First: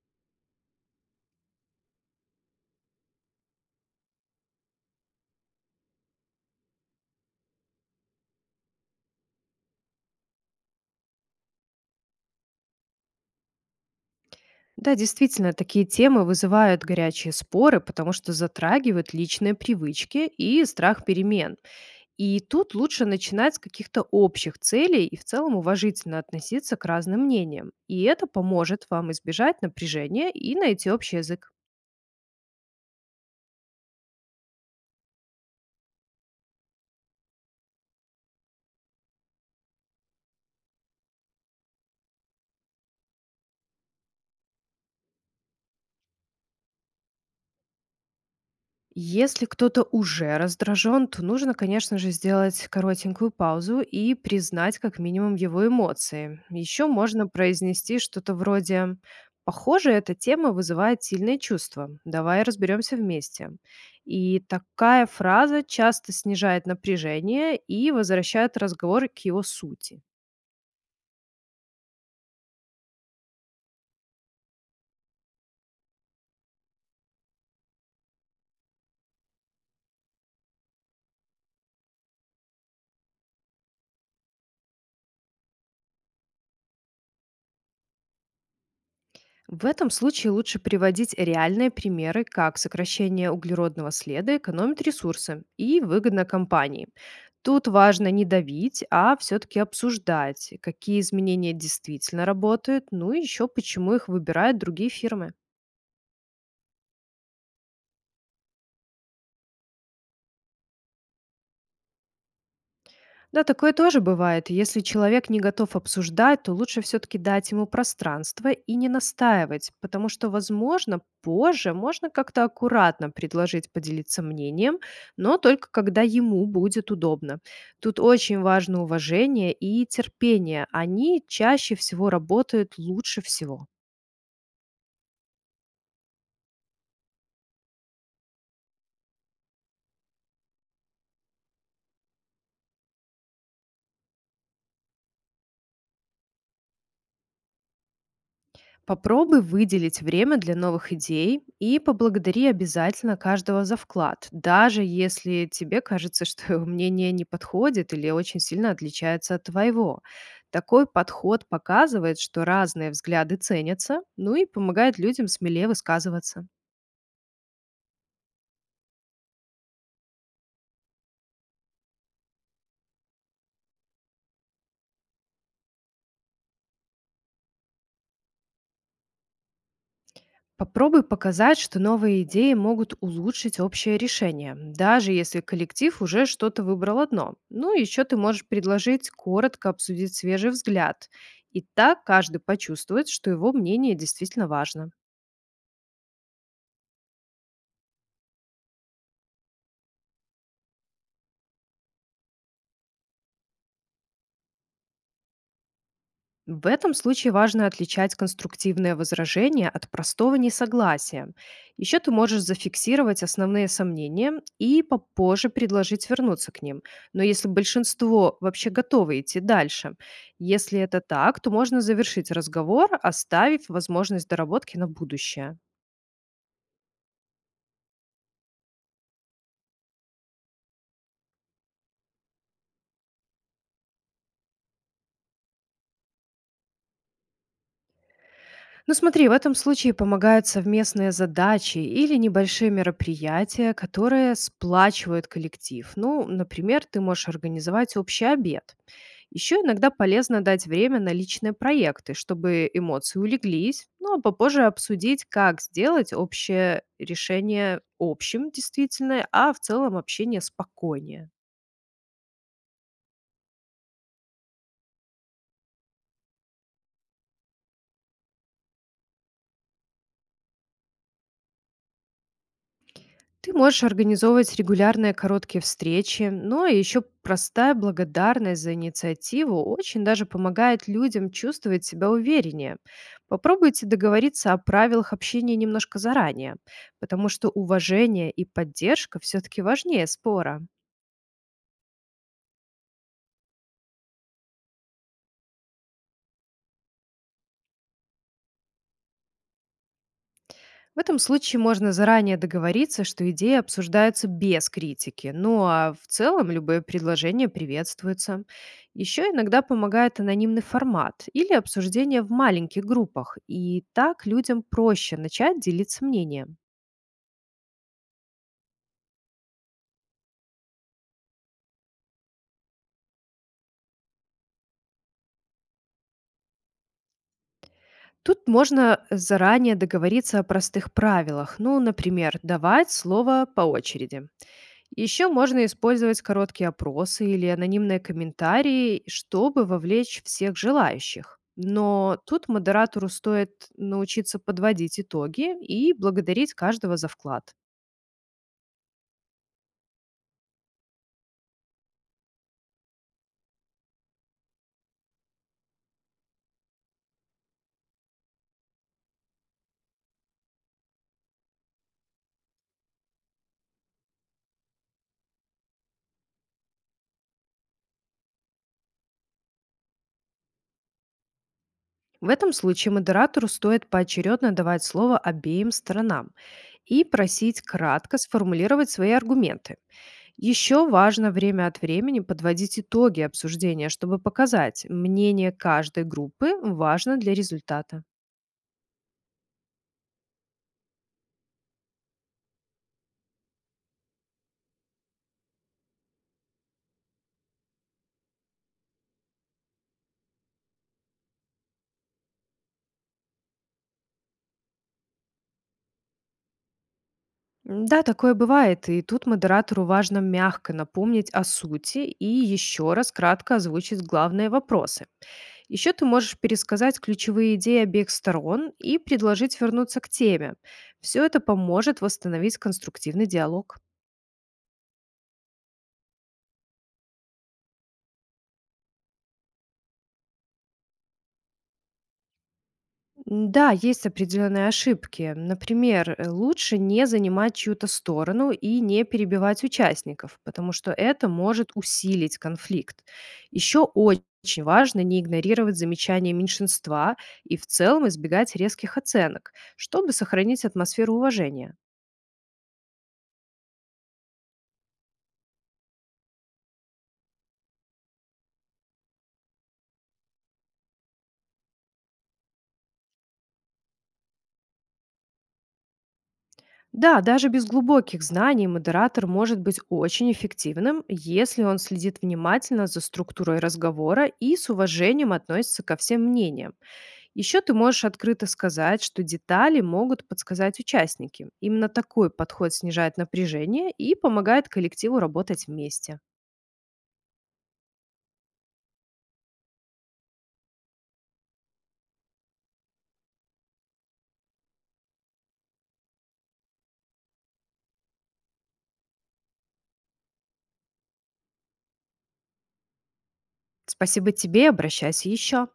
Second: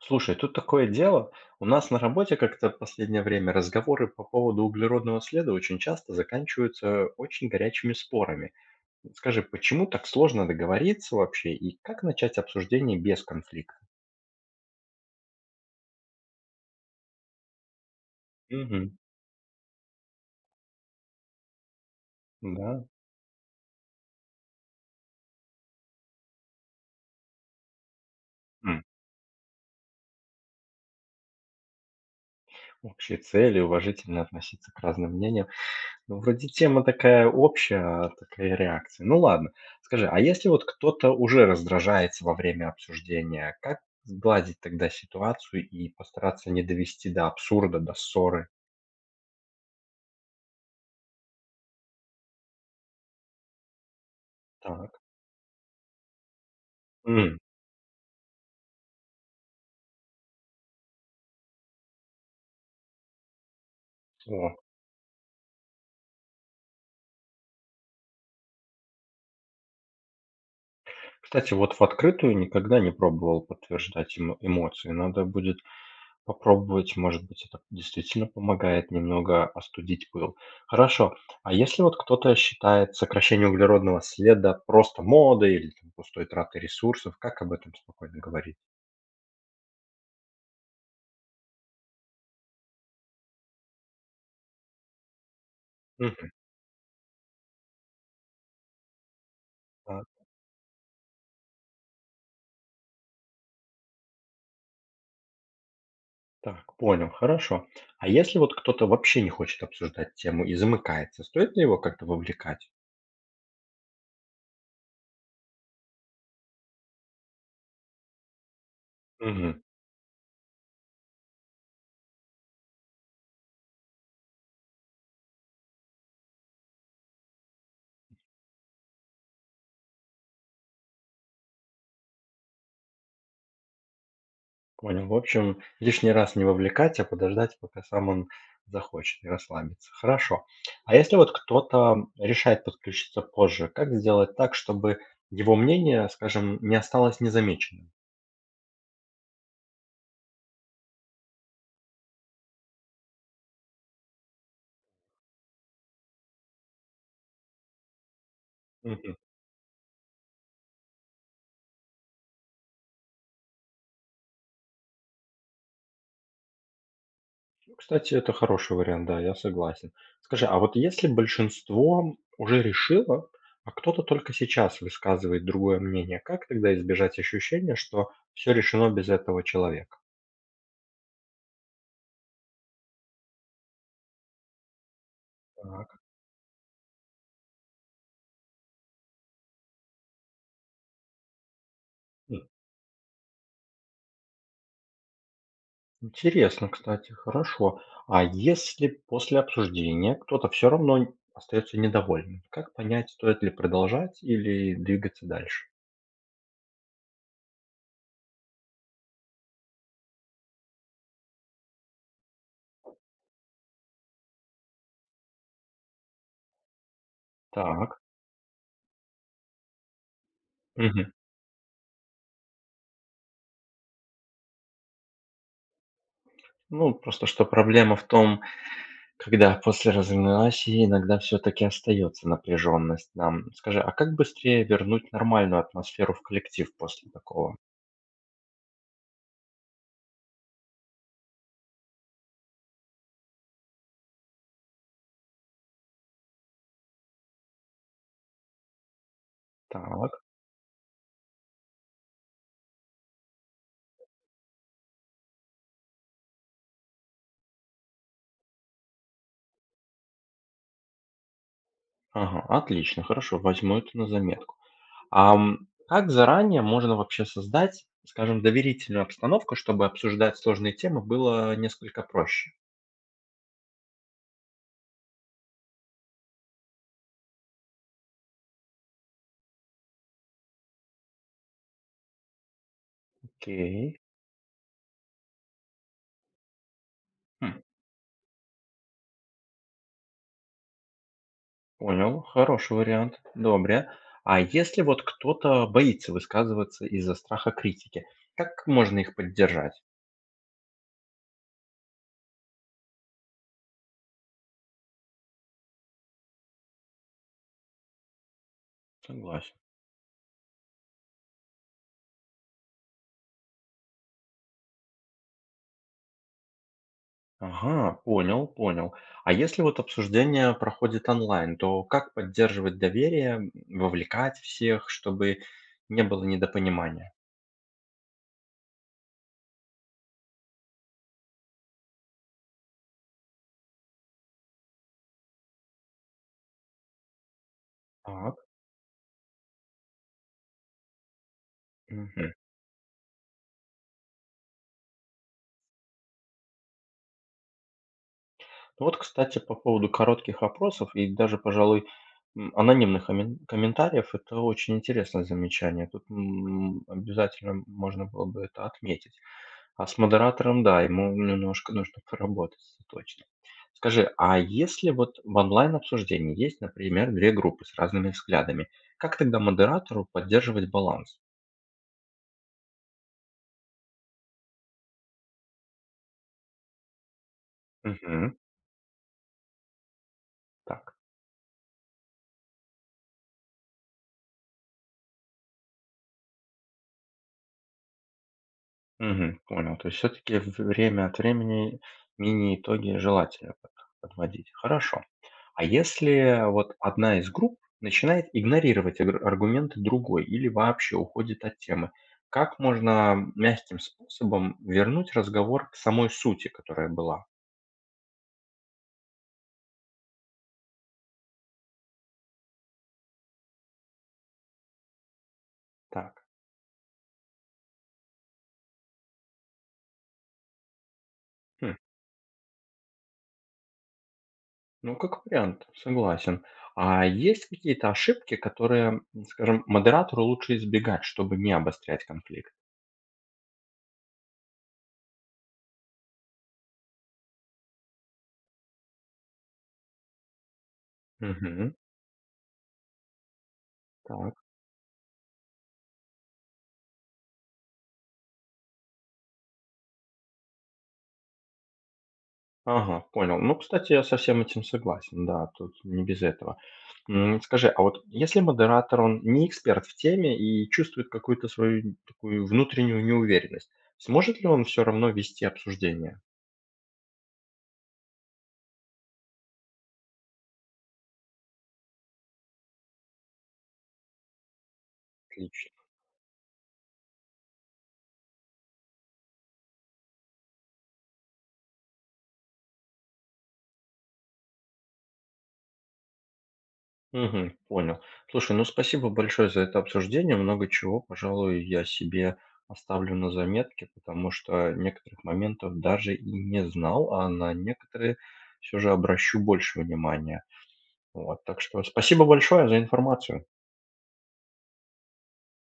Слушай, тут такое дело. У нас на работе как-то в последнее время разговоры по поводу углеродного следа очень часто заканчиваются очень горячими спорами. Скажи, почему так сложно договориться вообще и как начать обсуждение без конфликта? Да, действительно, такие темы вызывают горячие споры, потому что Мгм. затрагивают личные привычки и страх перемен. И тут Да. лучше начинать с каких-то общих целей и в целом уважительно относиться к разным мнениям. И это М. поможет вам избежать напряжения и найти общий язык. Общие цели, уважительно относиться к разным мнениям. Ну, вроде тема такая общая, а такая реакция. Ну ладно. Скажи, а если вот кто-то уже раздражается во время обсуждения, как сгладить тогда ситуацию и постараться не довести до абсурда, до ссоры? Если кто-то уже раздражен, то нужно, конечно же, сделать коротенькую паузу и признать как Так. минимум его эмоции. Еще можно М, произнести что-то вроде «Похоже, эта тема вызывает сильные чувства. Давай разберемся вместе». И о. такая фраза часто снижает напряжение и возвращает разговор к его сути. Кстати, вот в открытую никогда не пробовал подтверждать эмоции. Надо будет попробовать, может быть, это действительно помогает немного остудить пыл. Хорошо. А если вот кто-то считает сокращение углеродного следа просто модой или там, пустой тратой ресурсов, как об этом спокойно говорить? В этом случае лучше приводить реальные примеры, как сокращение углеродного следа экономит ресурсы и выгодно Мгм. компании. Тут важно не давить, а все-таки А, обсуждать, какие изменения действительно работают, ну и еще почему их выбирают другие фирмы. так, понял, хорошо. А если вот кто-то вообще не хочет обсуждать тему и замыкается, стоит ли его как-то вовлекать? Да, такое тоже бывает. Если человек не готов обсуждать, то лучше все-таки дать ему пространство и не Мгм. настаивать, потому что, возможно, позже можно как-то аккуратно предложить поделиться мнением, но только когда ему будет удобно. Тут очень важно уважение и терпение. Они чаще всего работают лучше всего. Понял. В общем, лишний раз не вовлекать, а подождать, пока сам он захочет и расслабится. Хорошо. А если вот кто-то решает подключиться позже, как сделать так, чтобы его мнение, скажем, не осталось незамеченным? Попробуй выделить время для новых идей и поблагодари обязательно каждого за вклад, даже если тебе кажется, что его мнение не подходит или очень сильно Мгм. отличается от твоего. Такой подход показывает, что разные взгляды ценятся, ну и помогает людям смелее высказываться. Ну, кстати, это хороший вариант, да, я согласен. Скажи, а вот если большинство уже решило, а кто-то только сейчас высказывает другое мнение, как тогда избежать ощущения, что все решено без этого человека? Попробуй показать, что новые идеи могут улучшить общее решение, даже если коллектив Так. уже что-то выбрал одно. Ну, еще ты можешь предложить коротко обсудить свежий взгляд. И так каждый почувствует, что его мнение действительно важно. Интересно, кстати, хорошо. А если после обсуждения кто-то все равно остается недовольным, как понять, стоит ли продолжать или двигаться дальше? В этом случае важно отличать конструктивное возражение от простого несогласия. Еще ты можешь зафиксировать основные сомнения и попозже предложить вернуться к ним. Но если Так. большинство вообще готовы идти дальше, если это Мгм. так, то можно завершить разговор, оставив возможность доработки на будущее. Ну, просто что проблема в том, когда после разногласий иногда все-таки остается напряженность нам. Скажи, а как быстрее вернуть нормальную атмосферу в коллектив после такого? Ну смотри, в этом случае помогают совместные задачи или небольшие мероприятия, которые сплачивают коллектив. Ну, например, ты можешь организовать общий обед. Еще иногда Так. полезно дать время на личные проекты, чтобы эмоции улеглись, ну а попозже обсудить, как сделать общее решение общим действительно, а в целом общение спокойнее. Ага, отлично, хорошо, возьму это на заметку. Как заранее можно вообще создать, скажем, доверительную обстановку, чтобы обсуждать сложные темы было несколько проще? Ты можешь организовывать регулярные короткие встречи, но еще простая благодарность за инициативу очень даже помогает людям чувствовать себя увереннее. Попробуйте Окей. договориться о правилах общения немножко заранее, потому что Хм, уважение и поддержка все-таки важнее спора. понял. Хороший вариант. Добре. А если вот кто-то боится высказываться из-за страха критики, как можно их поддержать? В этом случае можно заранее договориться, что идеи обсуждаются без критики, ну а в целом любое предложение приветствуется. Еще Согласен. иногда помогает анонимный формат или обсуждение в маленьких группах, и так людям проще начать делиться мнением. Ага, понял, понял. А если вот обсуждение проходит онлайн, то как поддерживать доверие, вовлекать всех, чтобы не было недопонимания? Тут можно заранее договориться о простых правилах, ну, например, давать слово по очереди. Еще можно использовать короткие опросы или анонимные Так. комментарии, чтобы вовлечь всех желающих. Но Мгм. тут модератору стоит научиться подводить итоги и благодарить каждого за вклад. Вот, кстати, по поводу коротких опросов и даже, пожалуй, анонимных комментариев, это очень интересное замечание. Тут обязательно можно было бы это отметить. А с модератором, да, ему немножко нужно поработать, это точно. Скажи, а если вот в онлайн-обсуждении есть, например, две группы с разными взглядами, как тогда модератору поддерживать баланс? В этом случае модератору стоит поочередно давать слово обеим сторонам и просить кратко Мгм. сформулировать свои аргументы. Еще Так. важно время от времени подводить итоги обсуждения, чтобы показать, мнение каждой группы важно для результата. Мгм. Понял. То есть все-таки время от времени мини-итоги желательно подводить. Хорошо. А если вот одна из групп начинает игнорировать аргументы другой или вообще уходит от темы, как можно мягким способом вернуть разговор к самой сути, которая была? Да, такое бывает, и тут модератору важно мягко напомнить о сути и еще раз кратко озвучить главные вопросы. Еще ты Так, можешь пересказать ключевые идеи обеих сторон и предложить вернуться к теме. Все это хм, поможет восстановить конструктивный диалог. ну как вариант, согласен. А есть какие-то ошибки, которые, скажем, модератору лучше избегать, чтобы не обострять конфликт? Да, есть определенные ошибки. Например, лучше не занимать чью-то сторону и не перебивать участников, потому что это может Угу, усилить конфликт. Еще так. очень важно не игнорировать замечания меньшинства и в целом избегать резких оценок, чтобы сохранить атмосферу уважения. Ага, понял. Ну, кстати, я со всем этим согласен, да, тут не без этого. Скажи, а вот если модератор, он не эксперт в теме и чувствует какую-то свою такую внутреннюю неуверенность, сможет ли он все равно вести обсуждение? Да, даже без глубоких знаний модератор может быть очень эффективным, если он следит внимательно за структурой разговора и с уважением Отлично. относится ко всем мнениям. Еще ты можешь открыто сказать, что детали могут подсказать участники. Именно такой подход снижает напряжение и помогает коллективу работать вместе. Мгм, понял. Слушай, ну спасибо большое за это обсуждение. Много чего, пожалуй, я себе оставлю на заметке, потому что некоторых моментов даже и не знал, а на некоторые все же обращу больше внимания. Вот, так что спасибо большое за информацию. Спасибо тебе, обращайся еще.